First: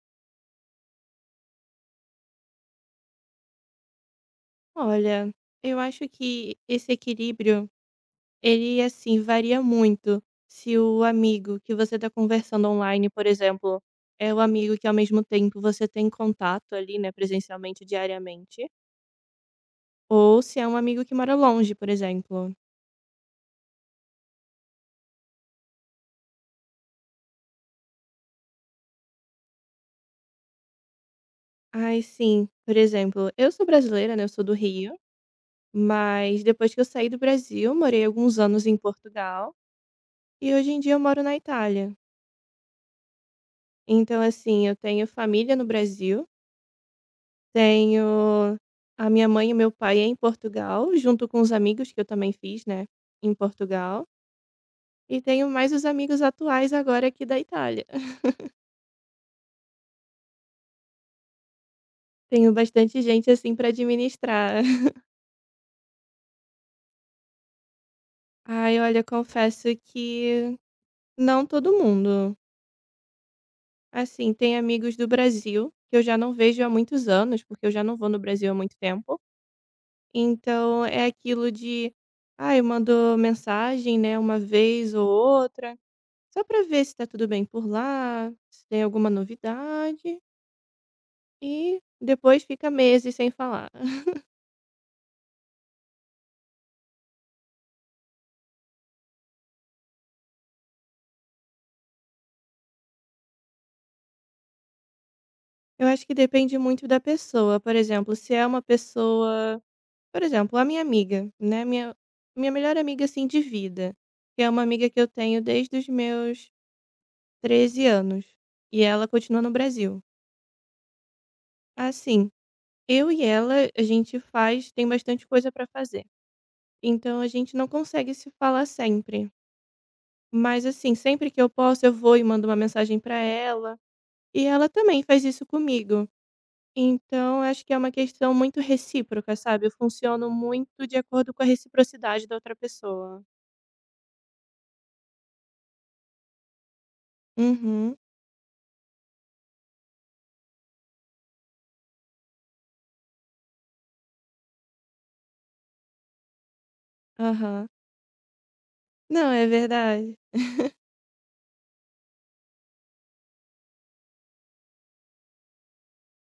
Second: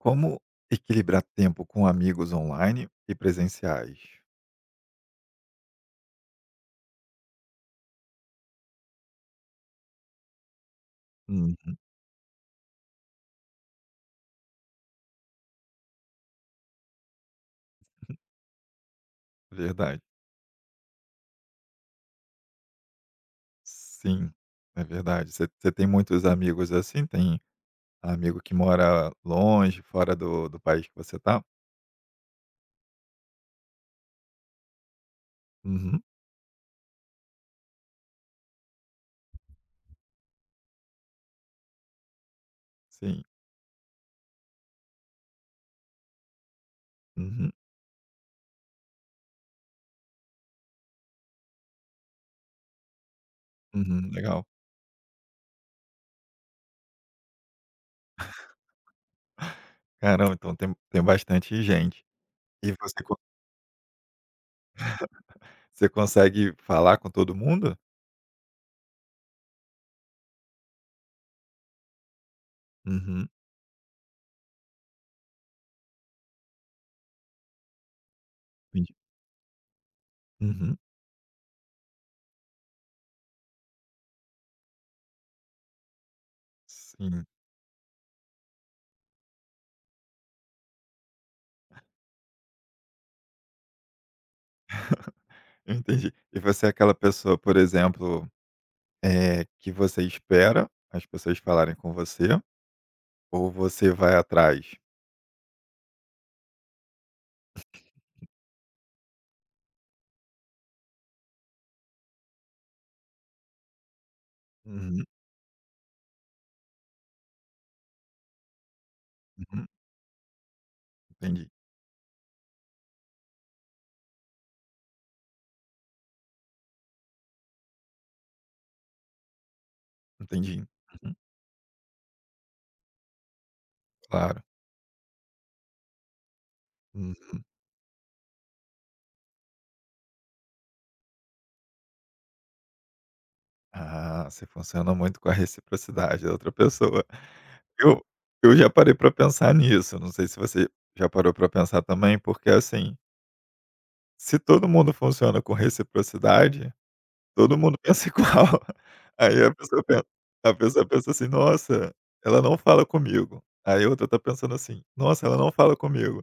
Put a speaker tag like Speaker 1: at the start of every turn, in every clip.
Speaker 1: Como equilibrar tempo com amigos online e presenciais?
Speaker 2: Olha, eu acho que esse equilíbrio, ele assim varia muito. Se o amigo que
Speaker 1: Uhum.
Speaker 2: você está conversando online, por exemplo, é o amigo que ao mesmo tempo você tem contato ali, né, presencialmente, diariamente,
Speaker 1: Verdade.
Speaker 2: ou se é um amigo que mora longe, por exemplo.
Speaker 1: Sim, é verdade. Você tem muitos amigos assim? Tem amigo que mora longe, fora do país que você tá?
Speaker 2: Ai, sim, por exemplo, eu sou brasileira, né, eu sou do Rio,
Speaker 1: Uhum,
Speaker 2: mas depois que eu saí do Brasil, morei alguns anos em Portugal e hoje em dia eu moro na Itália.
Speaker 1: sim.
Speaker 2: Então, assim, eu tenho família no Brasil.
Speaker 1: Uhum,
Speaker 2: Tenho a minha mãe e o meu pai em Portugal, junto com os amigos que eu também fiz, né, em Portugal.
Speaker 1: uhum, legal.
Speaker 2: E tenho mais os amigos atuais agora aqui da Itália.
Speaker 1: Caramba, então tem bastante gente.
Speaker 2: Tenho
Speaker 1: E
Speaker 2: bastante gente, assim, para administrar.
Speaker 1: você consegue falar com todo mundo?
Speaker 2: Ai, olha, confesso que não todo mundo.
Speaker 1: Uhum,
Speaker 2: Assim, tem amigos do Brasil que eu já não vejo há muitos anos, porque eu já não vou no Brasil há muito
Speaker 1: entendi.
Speaker 2: tempo.
Speaker 1: Uhum,
Speaker 2: Então é aquilo de, ai, mandou mensagem, né, uma vez ou outra. Só para ver se tá
Speaker 1: sim,
Speaker 2: tudo bem por lá, se tem alguma novidade e depois fica meses sem falar.
Speaker 1: eu entendi. E você é aquela pessoa, por exemplo, que você espera as pessoas falarem com você, ou você vai atrás?
Speaker 2: Eu acho que depende muito da pessoa, por exemplo, se é uma pessoa, por exemplo, a minha amiga, né, minha melhor amiga, assim, de vida, que é uma amiga que
Speaker 1: Uhum,
Speaker 2: eu tenho desde os meus 13 anos, e ela continua no
Speaker 1: uhum,
Speaker 2: Brasil.
Speaker 1: entendi,
Speaker 2: Assim, eu e ela, a gente faz tem bastante coisa para fazer, então a gente não consegue se falar sempre. Mas,
Speaker 1: entendi.
Speaker 2: assim,
Speaker 1: Uhum,
Speaker 2: sempre que eu posso, eu vou e mando uma mensagem para ela,
Speaker 1: claro.
Speaker 2: e ela também faz isso comigo.
Speaker 1: Hum.
Speaker 2: Então, acho que é uma questão muito recíproca, sabe? Eu funciono muito de acordo com a reciprocidade da outra pessoa.
Speaker 1: Ah, você funciona muito com a reciprocidade da outra pessoa.
Speaker 2: Uhum.
Speaker 1: Eu eu já parei para pensar nisso, não sei se você já parou para pensar também, porque, assim, se todo mundo funciona com reciprocidade, todo
Speaker 2: Aham.
Speaker 1: mundo pensa igual.
Speaker 2: Não,
Speaker 1: Aí
Speaker 2: é
Speaker 1: a pessoa pensa
Speaker 2: verdade.
Speaker 1: a pessoa pensa assim: "Nossa, ela não fala comigo". Aí a outra tá pensando assim: "Nossa, ela não fala comigo".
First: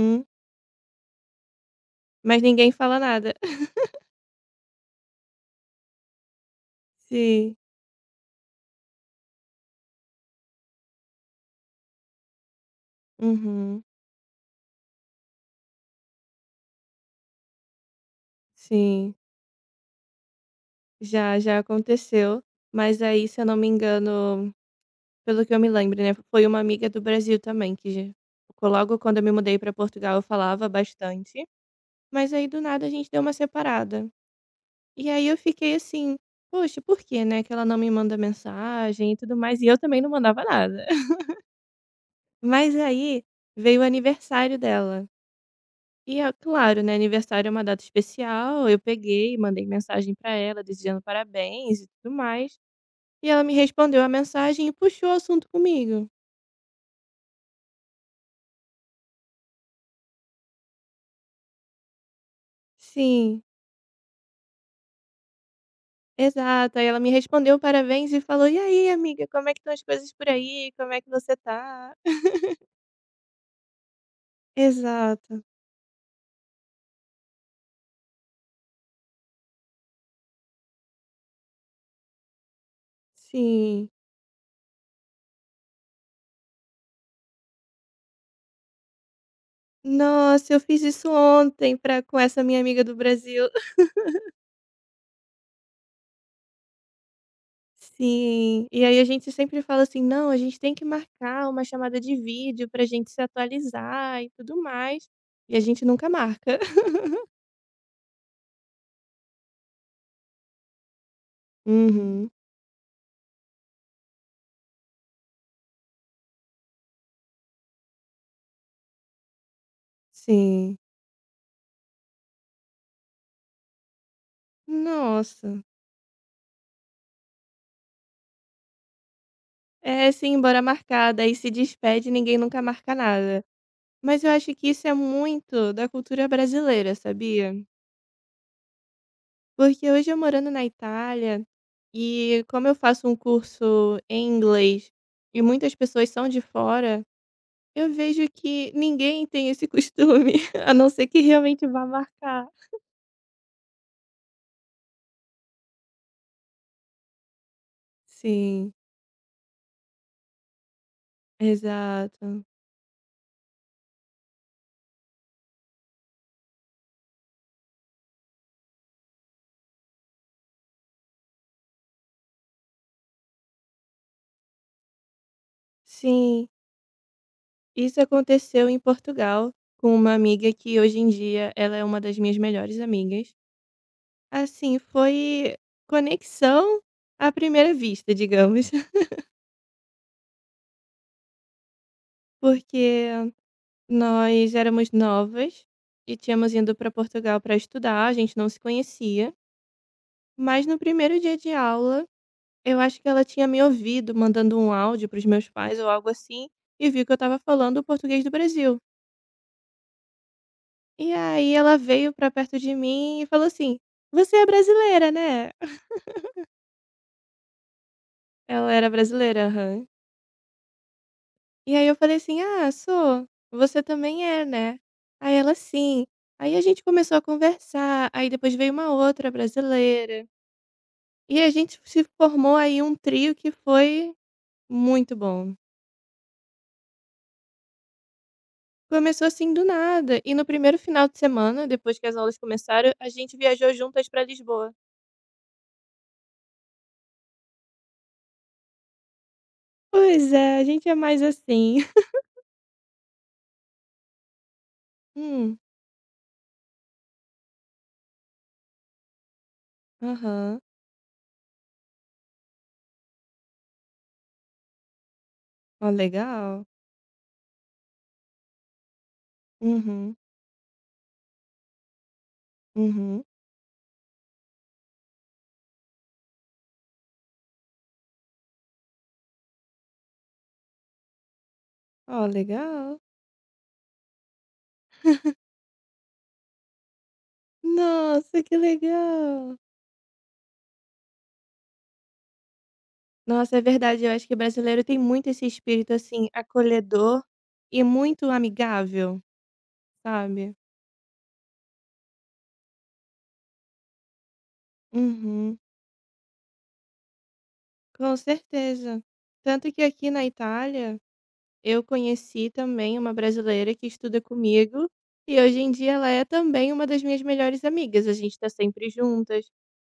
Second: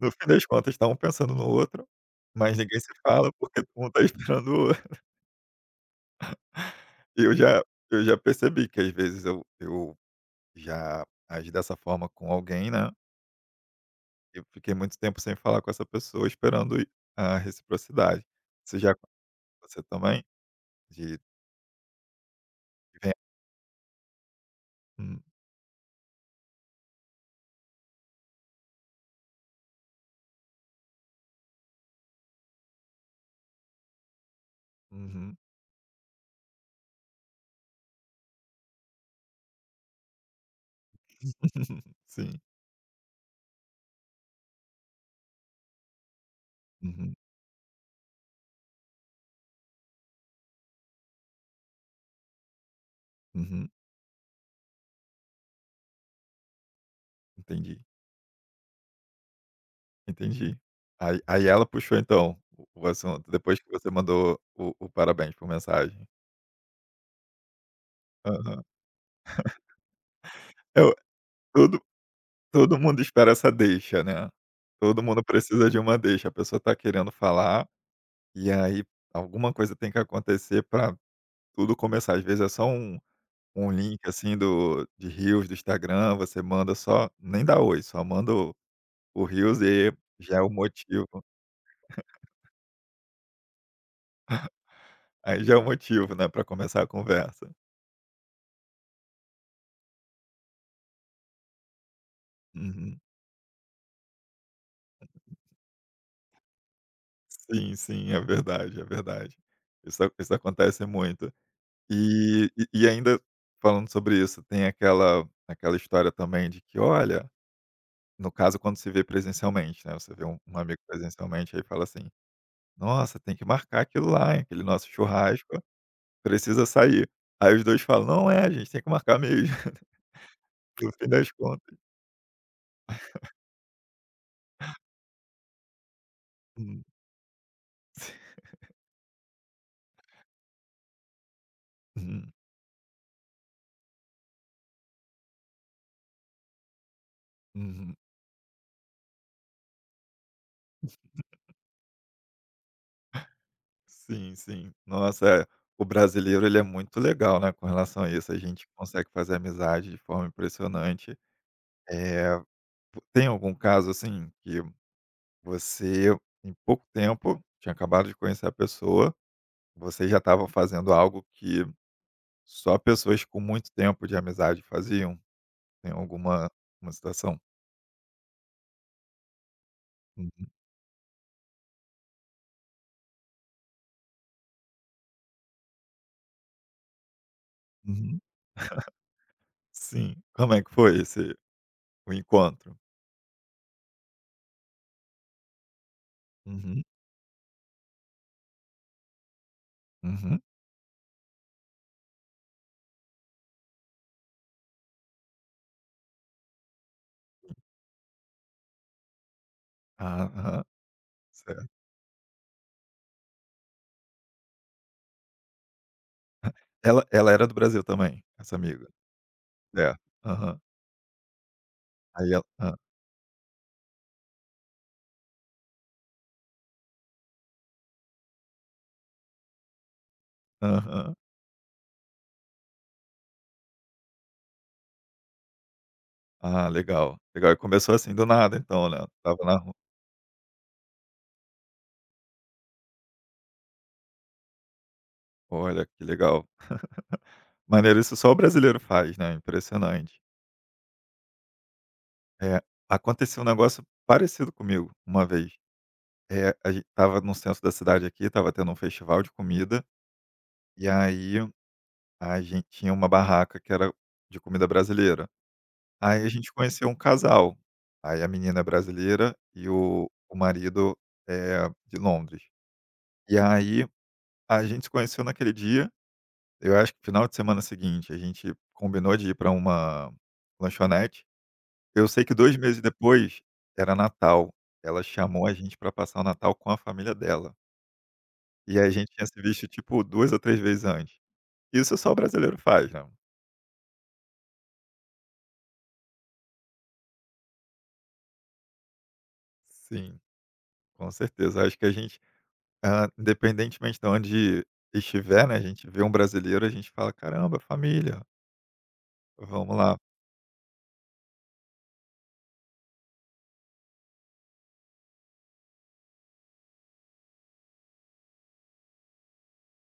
Speaker 1: No fim das contas, tá um pensando no outro,
Speaker 2: Mas
Speaker 1: mas
Speaker 2: ninguém
Speaker 1: ninguém se
Speaker 2: fala
Speaker 1: fala,
Speaker 2: nada.
Speaker 1: porque todo mundo tá esperando o outro. E eu
Speaker 2: Sim.
Speaker 1: já eu já percebi que, às vezes, eu já agi dessa forma com alguém, né,
Speaker 2: Uhum.
Speaker 1: eu fiquei muito tempo sem falar com essa pessoa, esperando a reciprocidade. Isso já
Speaker 2: Sim.
Speaker 1: aconteceu com você também? De
Speaker 2: Já, já aconteceu. Mas
Speaker 1: de
Speaker 2: aí, se eu não me engano.
Speaker 1: hum,
Speaker 2: Pelo que eu me lembro, né, foi uma amiga do Brasil também que logo quando eu me mudei para Portugal eu falava bastante, mas aí do nada a gente deu uma separada. E aí
Speaker 1: uhum.
Speaker 2: eu fiquei assim: "Poxa, por que, né, que ela não me manda mensagem e tudo mais", e eu também não mandava nada.
Speaker 1: Sim.
Speaker 2: Mas aí veio o aniversário dela. E é claro, né,
Speaker 1: Uhum,
Speaker 2: aniversário é uma data especial, eu peguei mandei mensagem para ela desejando parabéns e tudo mais, e ela me
Speaker 1: uhum.
Speaker 2: respondeu a mensagem e puxou o assunto comigo.
Speaker 1: Entendi, entendi. Aí ela puxou então o assunto,
Speaker 2: Sim.
Speaker 1: depois que você mandou o parabéns por mensagem.
Speaker 2: Exato, aí ela me respondeu parabéns e falou: "E
Speaker 1: Aham.
Speaker 2: aí amiga, como é que estão as coisas por aí?
Speaker 1: É,
Speaker 2: Como é que você
Speaker 1: todo
Speaker 2: tá?"
Speaker 1: todo mundo espera essa deixa, né. Todo mundo
Speaker 2: Exato,
Speaker 1: precisa de uma deixa, a pessoa tá querendo falar, e aí alguma coisa tem que acontecer para tudo começar. Às vezes é só um
Speaker 2: sim.
Speaker 1: link, assim, do de reels do Instagram, você manda só nem dá "oi", só manda o reels e já é o
Speaker 2: Nossa, eu fiz
Speaker 1: motivo
Speaker 2: isso ontem pra com essa minha amiga do Brasil.
Speaker 1: aí já é o motivo, né, para começar a conversa.
Speaker 2: Sim, e aí a gente sempre fala assim: "Não, a gente tem que marcar uma chamada de vídeo pra
Speaker 1: Uhum.
Speaker 2: gente se atualizar e tudo mais", e a gente nunca marca.
Speaker 1: Sim, sim, é verdade, é verdade. Isso acontece muito.
Speaker 2: Uhum,
Speaker 1: E ainda falando sobre isso, tem aquela história também de que, olha, no caso quando se vê presencialmente, né, você vê um
Speaker 2: sim.
Speaker 1: amigo presencialmente, aí fala assim: "Nossa, tem que marcar aquilo lá, hein, aquele nosso
Speaker 2: Nossa,
Speaker 1: churrasco, precisa sair". Aí os 2 falam: "Não, é, a gente tem que marcar mesmo",
Speaker 2: é sim, bora
Speaker 1: no fim
Speaker 2: marcar,
Speaker 1: das
Speaker 2: daí se
Speaker 1: contas.
Speaker 2: despede e ninguém nunca marca nada. Mas eu acho que isso é muito da cultura
Speaker 1: Hum.
Speaker 2: brasileira, sabia? Porque hoje eu morando na Itália
Speaker 1: Uhum.
Speaker 2: e como eu faço um curso em inglês e muitas pessoas são de fora, eu
Speaker 1: Uhum.
Speaker 2: vejo que ninguém tem esse costume, a não ser que realmente vá marcar.
Speaker 1: Sim, sim. Nossa, é, o brasileiro ele é muito legal, né, com relação a isso, a gente
Speaker 2: Sim,
Speaker 1: consegue fazer amizade de forma impressionante. Eh,
Speaker 2: exato.
Speaker 1: vo Tem algum caso, assim, que você, em pouco tempo, tinha acabado de conhecer a pessoa, vocês já estavam fazendo algo que só pessoas com muito tempo de amizade faziam? Tem
Speaker 2: Sim,
Speaker 1: alguma uma situação?
Speaker 2: isso aconteceu em Portugal com uma
Speaker 1: Uhum,
Speaker 2: amiga que hoje em dia ela é uma das minhas melhores amigas. Assim, foi conexão à primeira vista,
Speaker 1: uhum.
Speaker 2: digamos.
Speaker 1: Sim. Como é que foi esse o encontro?
Speaker 2: Porque nós éramos novas e tínhamos ido
Speaker 1: Uhum,
Speaker 2: para Portugal para estudar, a gente não se conhecia,
Speaker 1: uhum.
Speaker 2: mas no primeiro dia de aula, eu acho que ela tinha me ouvido mandando um áudio para os meus pais ou algo assim, e viu que eu estava falando o português do Brasil.
Speaker 1: Ah, aham,
Speaker 2: E aí
Speaker 1: certo.
Speaker 2: ela veio para perto de mim e falou assim: "Você é brasileira, né?"
Speaker 1: Ela era do Brasil também, essa
Speaker 2: Ela
Speaker 1: amiga?
Speaker 2: era brasileira, aham.
Speaker 1: É. Aham.
Speaker 2: E aí eu falei
Speaker 1: Aí
Speaker 2: assim:
Speaker 1: ela
Speaker 2: "Ah,
Speaker 1: Hã.
Speaker 2: sou. Você também é, né?" Aí ela: "Sim". Aí a gente começou a conversar, aí depois veio uma outra brasileira,
Speaker 1: Aham.
Speaker 2: e a gente se formou aí um trio que foi muito bom.
Speaker 1: Ah, legal, legal. E começou assim do nada então, né,
Speaker 2: Começou
Speaker 1: estava
Speaker 2: assim
Speaker 1: na
Speaker 2: do
Speaker 1: rua.
Speaker 2: nada, e no primeiro final de semana, depois que as aulas começaram, a gente viajou juntas pra Lisboa.
Speaker 1: Olha, que legal. Maneiro, isso só o brasileiro faz, né, impressionante.
Speaker 2: Pois é, a gente é mais assim.
Speaker 1: É, aconteceu um negócio parecido comigo uma vez.
Speaker 2: "Hum,
Speaker 1: A gente estava no centro da cidade aqui, estava tendo um festival de comida,
Speaker 2: aham.
Speaker 1: e aí a gente tinha uma barraca que era de comida brasileira.
Speaker 2: Ó,
Speaker 1: Aí a gente
Speaker 2: legal.
Speaker 1: conheceu um casal, aí a menina é brasileira e o
Speaker 2: Uhum,
Speaker 1: o marido é de Londres.
Speaker 2: uhum.
Speaker 1: E aí a gente se conheceu naquele dia, eu acho que final de semana seguinte, a gente combinou de ir para uma lanchonete. Eu sei
Speaker 2: Ó,
Speaker 1: que 2 meses
Speaker 2: legal.
Speaker 1: depois era Natal, ela chamou a gente para passar o Natal com a família dela.
Speaker 2: Nossa, que
Speaker 1: E a gente tinha se
Speaker 2: legal".
Speaker 1: visto, tipo, 2 ou 3 vezes antes. Isso só o brasileiro faz, né.
Speaker 2: Nossa, é verdade. Eu acho que brasileiro tem muito esse espírito, assim, acolhedor e muito amigável,
Speaker 1: Sim,
Speaker 2: sabe.
Speaker 1: com certeza. Acho que a gente, independentemente de onde estiver, né,
Speaker 2: Uhum.
Speaker 1: a gente vê um brasileiro, a gente fala: "Caramba,
Speaker 2: Com
Speaker 1: família,
Speaker 2: certeza. Tanto
Speaker 1: vamos
Speaker 2: que
Speaker 1: lá".
Speaker 2: aqui na Itália, eu conheci também uma brasileira que estuda comigo e hoje em dia ela é também uma das minhas melhores amigas. A gente tá sempre juntas,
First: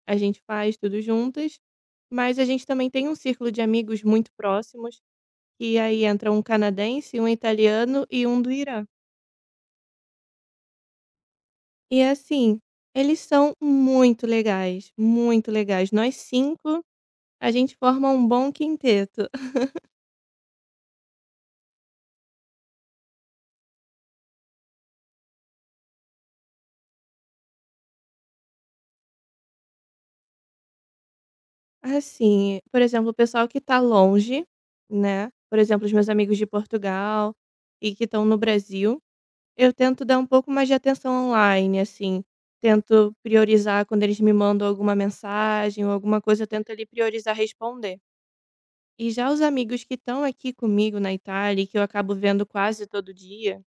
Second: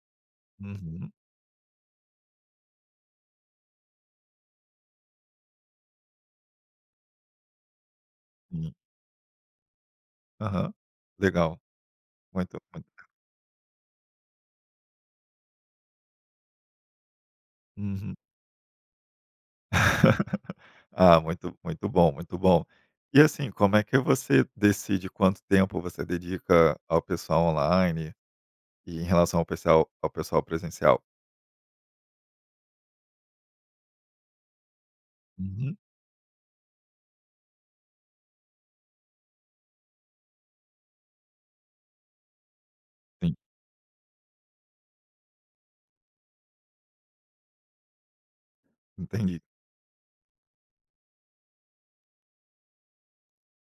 Speaker 2: a gente faz tudo
Speaker 1: Uhum,
Speaker 2: juntas, mas a gente também tem um círculo de amigos muito próximos, e aí entra um canadense, um italiano e um do
Speaker 1: sim.
Speaker 2: Irã.
Speaker 1: Aham. Legal.
Speaker 2: E
Speaker 1: Muito,
Speaker 2: assim,
Speaker 1: muito.
Speaker 2: eles são muito legais, muito legais. Nós 5 a gente forma
Speaker 1: Uhum.
Speaker 2: um bom quinteto.
Speaker 1: Ah, muito muito bom, muito bom. E assim, como é que você decide quanto tempo você dedica ao pessoal online e em relação ao pessoal presencial?
Speaker 2: Assim, por exemplo, o pessoal que tá longe, né, por
Speaker 1: Uhum.
Speaker 2: exemplo, os meus amigos de Portugal e que estão no Brasil, eu tento dar um pouco mais de atenção online, assim. Tento
Speaker 1: Sim,
Speaker 2: priorizar quando eles me mandam alguma mensagem ou alguma coisa, eu tento ali priorizar responder. E já os
Speaker 1: entendi.
Speaker 2: amigos que estão aqui comigo na Itália e que eu acabo vendo quase todo dia.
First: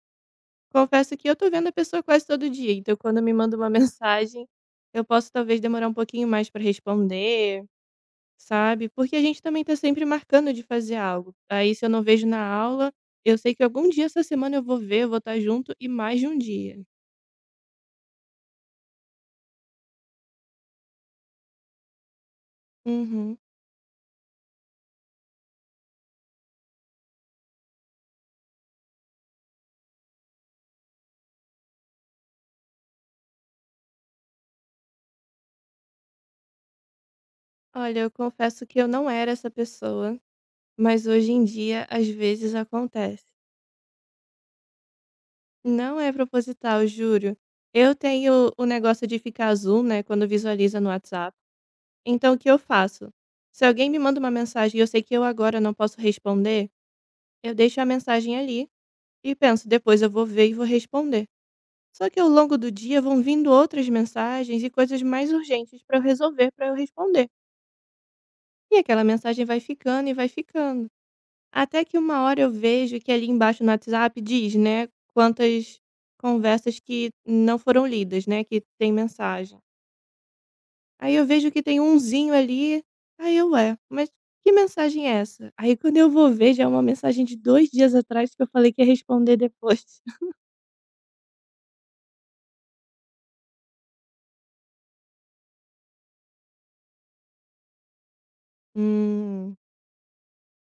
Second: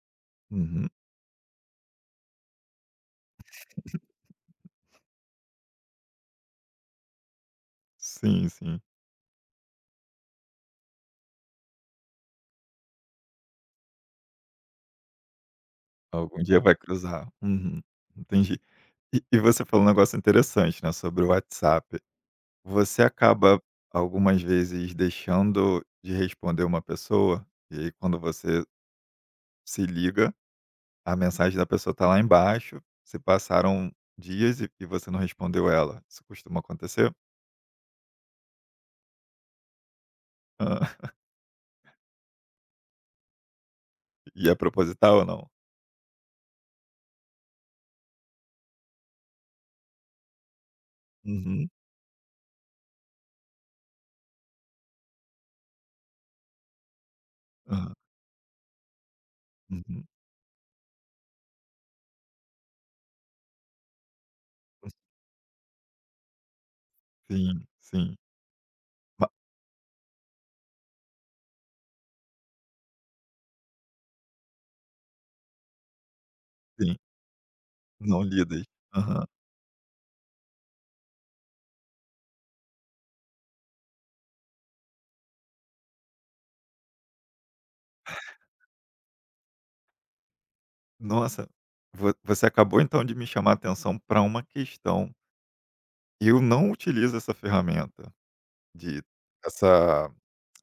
Speaker 1: Uhum.
Speaker 2: Confesso que eu tô vendo a pessoa quase todo dia, então quando me manda uma mensagem, eu posso talvez demorar um pouquinho mais pra responder,
Speaker 1: Sim, sim.
Speaker 2: sabe? Porque a gente também tá sempre marcando de fazer algo. Aí se eu não vejo na aula, eu sei que algum dia essa semana eu vou ver, eu vou estar junto e mais de um
Speaker 1: Algum dia vai
Speaker 2: dia.
Speaker 1: cruzar. Uhum. Entendi. E você falou um negócio interessante, né, sobre o WhatsApp. Você
Speaker 2: Uhum.
Speaker 1: acaba algumas vezes deixando de responder uma pessoa, e aí quando você se liga, a mensagem da pessoa tá lá embaixo, se passaram dias e você não respondeu ela. Isso costuma acontecer?
Speaker 2: Olha, eu confesso que eu não era essa pessoa,
Speaker 1: Hã.
Speaker 2: mas hoje em dia às vezes acontece.
Speaker 1: E é proposital ou não?
Speaker 2: Não é proposital, juro. Eu tenho o negócio de ficar azul, né, quando visualiza no WhatsApp.
Speaker 1: Uhum.
Speaker 2: Então o que eu faço? Se alguém me manda uma mensagem e eu sei que eu agora não posso responder, eu deixo a
Speaker 1: Hã.
Speaker 2: mensagem ali e penso, depois
Speaker 1: Uhum.
Speaker 2: eu vou ver e vou responder. Só que ao longo do dia vão vindo outras mensagens e coisas mais urgentes para eu resolver, para eu responder.
Speaker 1: Sim, sim.
Speaker 2: E aquela
Speaker 1: Ma
Speaker 2: mensagem vai ficando e vai ficando. Até que uma hora eu vejo que ali embaixo no WhatsApp diz, né, quantas conversas
Speaker 1: Sim.
Speaker 2: que não foram
Speaker 1: Não
Speaker 2: lidas, né, que
Speaker 1: lidas.
Speaker 2: tem
Speaker 1: Aham.
Speaker 2: mensagem. Aí eu vejo que tem umzinho ali, aí eu: "Ué, mas que mensagem é essa?". Aí quando eu vou ver já é uma mensagem de 2 dias atrás que eu falei que ia responder depois.
Speaker 1: Nossa, vo você acabou então de me chamar a atenção para uma questão. Eu não utilizo essa ferramenta de
Speaker 2: Hum.
Speaker 1: essa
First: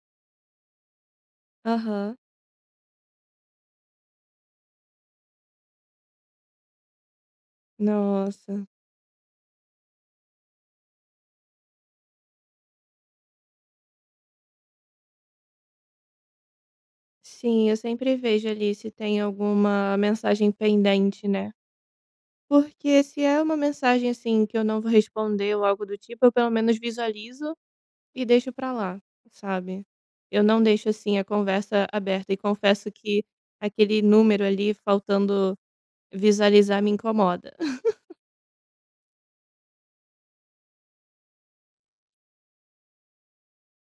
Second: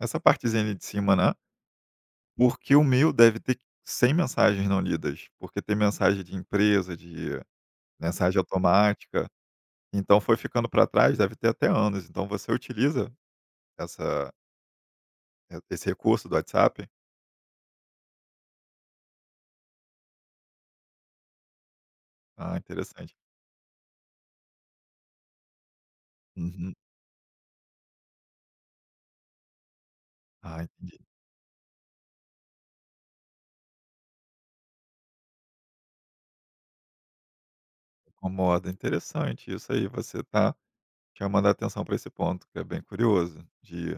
Speaker 1: essa partezinha ali de cima, né,
Speaker 2: Aham.
Speaker 1: porque o meu deve ter 100 mensagens não lidas, porque tem mensagem de empresa, de mensagem
Speaker 2: Nossa.
Speaker 1: automática. Então foi ficando para trás, deve ter até anos. Então você utiliza essa esse recurso do WhatsApp?
Speaker 2: Sim, eu sempre vejo ali se tem alguma mensagem pendente, né.
Speaker 1: Ah,
Speaker 2: Porque
Speaker 1: interessante.
Speaker 2: se é uma mensagem, assim, que eu não vou responder ou algo do tipo, eu pelo
Speaker 1: Uhum.
Speaker 2: menos visualizo e deixo pra lá, sabe. Eu
Speaker 1: Ah,
Speaker 2: não deixo,
Speaker 1: entendi.
Speaker 2: assim, a conversa aberta e confesso que aquele número ali faltando visualizar me incomoda.
Speaker 1: Incomoda. Interessante isso aí, você tá chamando a atenção para esse ponto, que é bem curioso, de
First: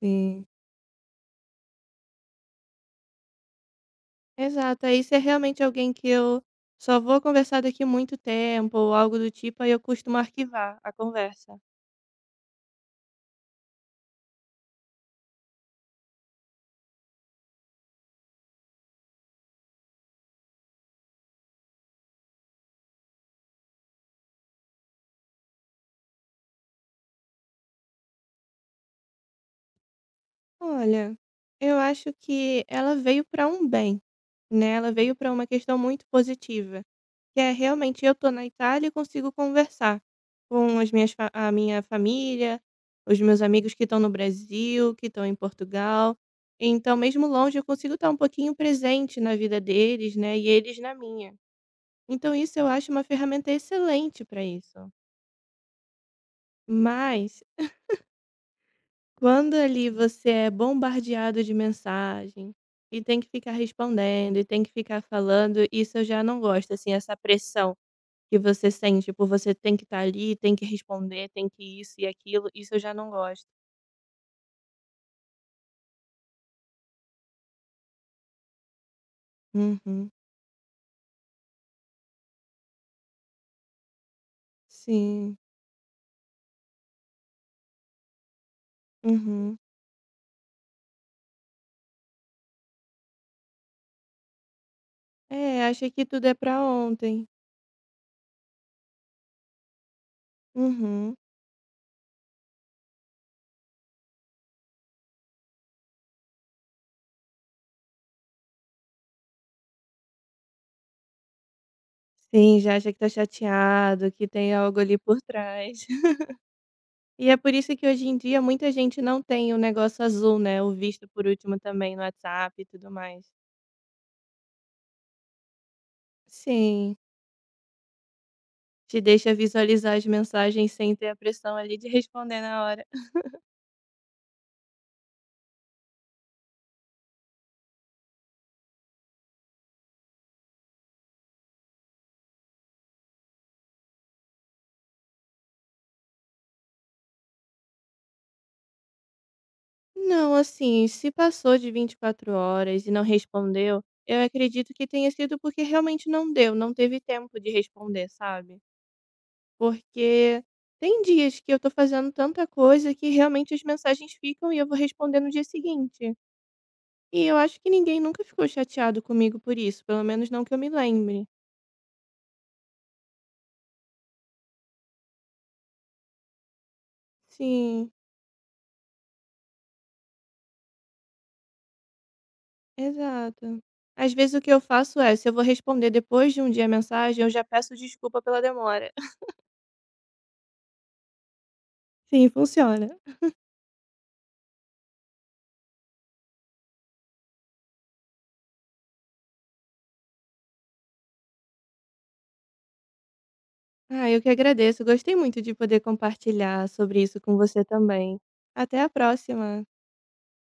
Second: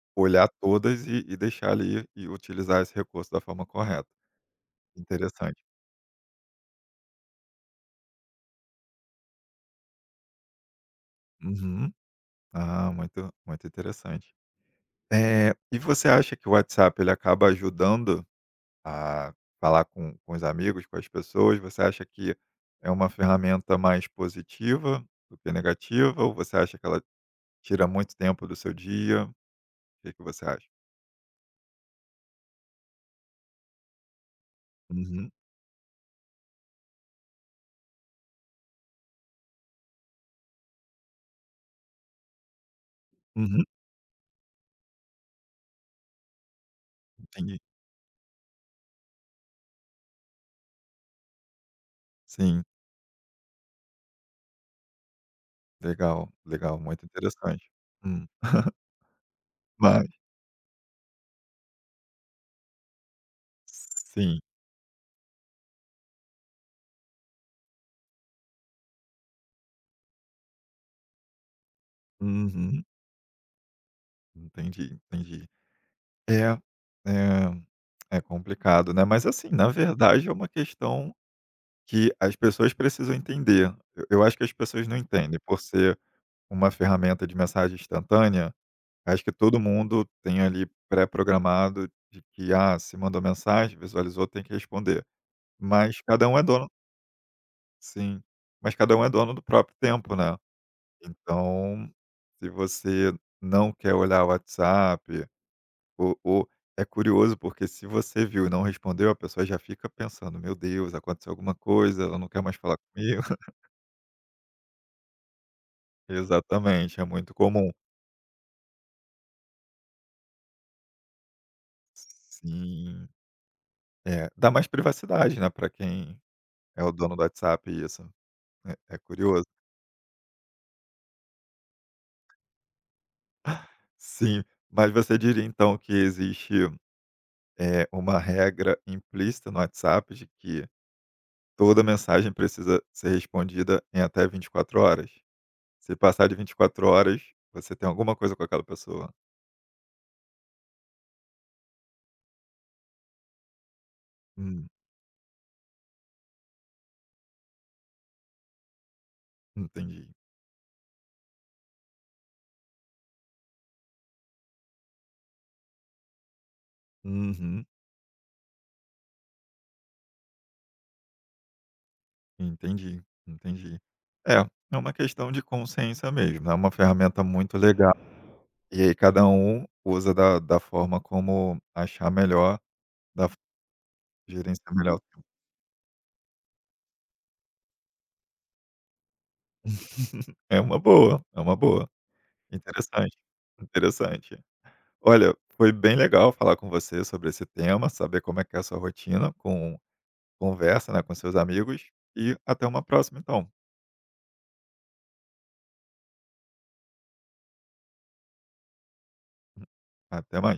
Speaker 2: Sim.
Speaker 1: olhar todas e deixar ali e utilizar esse recurso da forma correta.
Speaker 2: Exato, aí se é realmente
Speaker 1: Interessante.
Speaker 2: alguém que eu só vou conversar daqui muito tempo ou algo do tipo, aí eu costumo arquivar a conversa.
Speaker 1: Uhum. Ah, muito muito interessante. E você acha que o WhatsApp ele acaba ajudando a falar com os amigos, com as pessoas, você acha que é uma ferramenta mais positiva do que negativa ou você acha que ela tira muito tempo do seu dia? O Que que você acha?
Speaker 2: Olha, eu acho que ela veio para um bem. Né, ela veio para
Speaker 1: Uhum,
Speaker 2: uma questão muito positiva, que é realmente eu tô na Itália e consigo conversar com as minhas fa a minha família, os meus
Speaker 1: uhum,
Speaker 2: amigos que estão no Brasil, que estão em Portugal. Então mesmo
Speaker 1: entendi.
Speaker 2: longe eu consigo estar um pouquinho presente na vida deles, né, e eles na minha. Então isso
Speaker 1: Sim,
Speaker 2: eu acho uma ferramenta excelente para isso.
Speaker 1: legal, legal, muito
Speaker 2: Mas,
Speaker 1: interessante. Hum.
Speaker 2: quando ali
Speaker 1: Mas
Speaker 2: você é bombardeado de mensagem, e tem que ficar respondendo,
Speaker 1: sim.
Speaker 2: e tem que ficar falando, isso eu já não gosto, assim, essa pressão. Que você sente, tipo, você tem que estar ali, tem que responder, tem que isso e aquilo, isso eu
Speaker 1: Uhum,
Speaker 2: já não gosto.
Speaker 1: entendi, entendi. É, é é complicado, né, mas assim, na
Speaker 2: Uhum,
Speaker 1: verdade é uma questão que as pessoas precisam entender. Eu acho que as pessoas não
Speaker 2: sim.
Speaker 1: entendem por ser uma ferramenta de mensagem instantânea, acho que
Speaker 2: Uhum.
Speaker 1: todo mundo tem ali pré-programado de que, ah, se mandou mensagem, visualizou, tem que responder.
Speaker 2: É, acha
Speaker 1: Mas
Speaker 2: que tudo
Speaker 1: cada
Speaker 2: é
Speaker 1: um é
Speaker 2: pra
Speaker 1: dono
Speaker 2: ontem.
Speaker 1: Sim, mas cada um é dono do próprio tempo, né.
Speaker 2: Uhum.
Speaker 1: Então, se você não quer olhar o WhatsApp ou é curioso, porque se você viu e não respondeu, a pessoa já fica pensando: "Meu Deus, aconteceu alguma coisa, ela não quer mais
Speaker 2: Sim, já
Speaker 1: falar
Speaker 2: acha que tá
Speaker 1: comigo".
Speaker 2: chateado, que tem algo ali por trás.
Speaker 1: Exatamente, é
Speaker 2: E
Speaker 1: muito
Speaker 2: é por
Speaker 1: comum.
Speaker 2: isso que hoje em dia muita gente não tem o negócio azul, né, o visto por último também no WhatsApp e tudo
Speaker 1: Sim.
Speaker 2: mais.
Speaker 1: É, dá mais privacidade, né, para quem é o
Speaker 2: Sim,
Speaker 1: dono do WhatsApp isso. É
Speaker 2: te
Speaker 1: é
Speaker 2: deixa
Speaker 1: curioso.
Speaker 2: visualizar as mensagens sem ter a pressão ali de responder na hora.
Speaker 1: Sim, mas você diria então que existe, uma regra implícita no WhatsApp de que toda mensagem precisa ser respondida em até 24 horas? Se passar de 24 horas, você tem alguma coisa com aquela pessoa.
Speaker 2: Não, assim, se passou de 24 horas e não respondeu, eu
Speaker 1: Hum,
Speaker 2: acredito que tenha sido porque realmente não deu, não teve tempo de responder, sabe?
Speaker 1: entendi.
Speaker 2: Porque tem dias que eu tô fazendo tanta coisa que realmente as mensagens ficam e eu vou responder no dia seguinte. E eu acho
Speaker 1: Uhum,
Speaker 2: que ninguém nunca ficou chateado comigo por isso, pelo menos não que eu me lembre.
Speaker 1: entendi, entendi. É, é uma questão de consciência mesmo, é uma ferramenta muito
Speaker 2: Sim,
Speaker 1: legal. E aí cada um usa da forma como achar melhor, da f
Speaker 2: exato. Às vezes o que eu
Speaker 1: gerenciar melhor
Speaker 2: faço
Speaker 1: o
Speaker 2: é,
Speaker 1: tempo.
Speaker 2: se eu vou responder depois de um dia a mensagem, eu já peço desculpa pela demora.
Speaker 1: É uma boa, é uma boa.
Speaker 2: Sim, funciona.
Speaker 1: Interessante, interessante. Olha, foi bem legal falar com você sobre esse tema, saber como é que é a sua rotina com conversa, né, com seus amigos, e até uma próxima então.
Speaker 2: Ah, eu que agradeço. Gostei muito de poder compartilhar sobre isso com você também. Até a próxima.
Speaker 1: Até mais.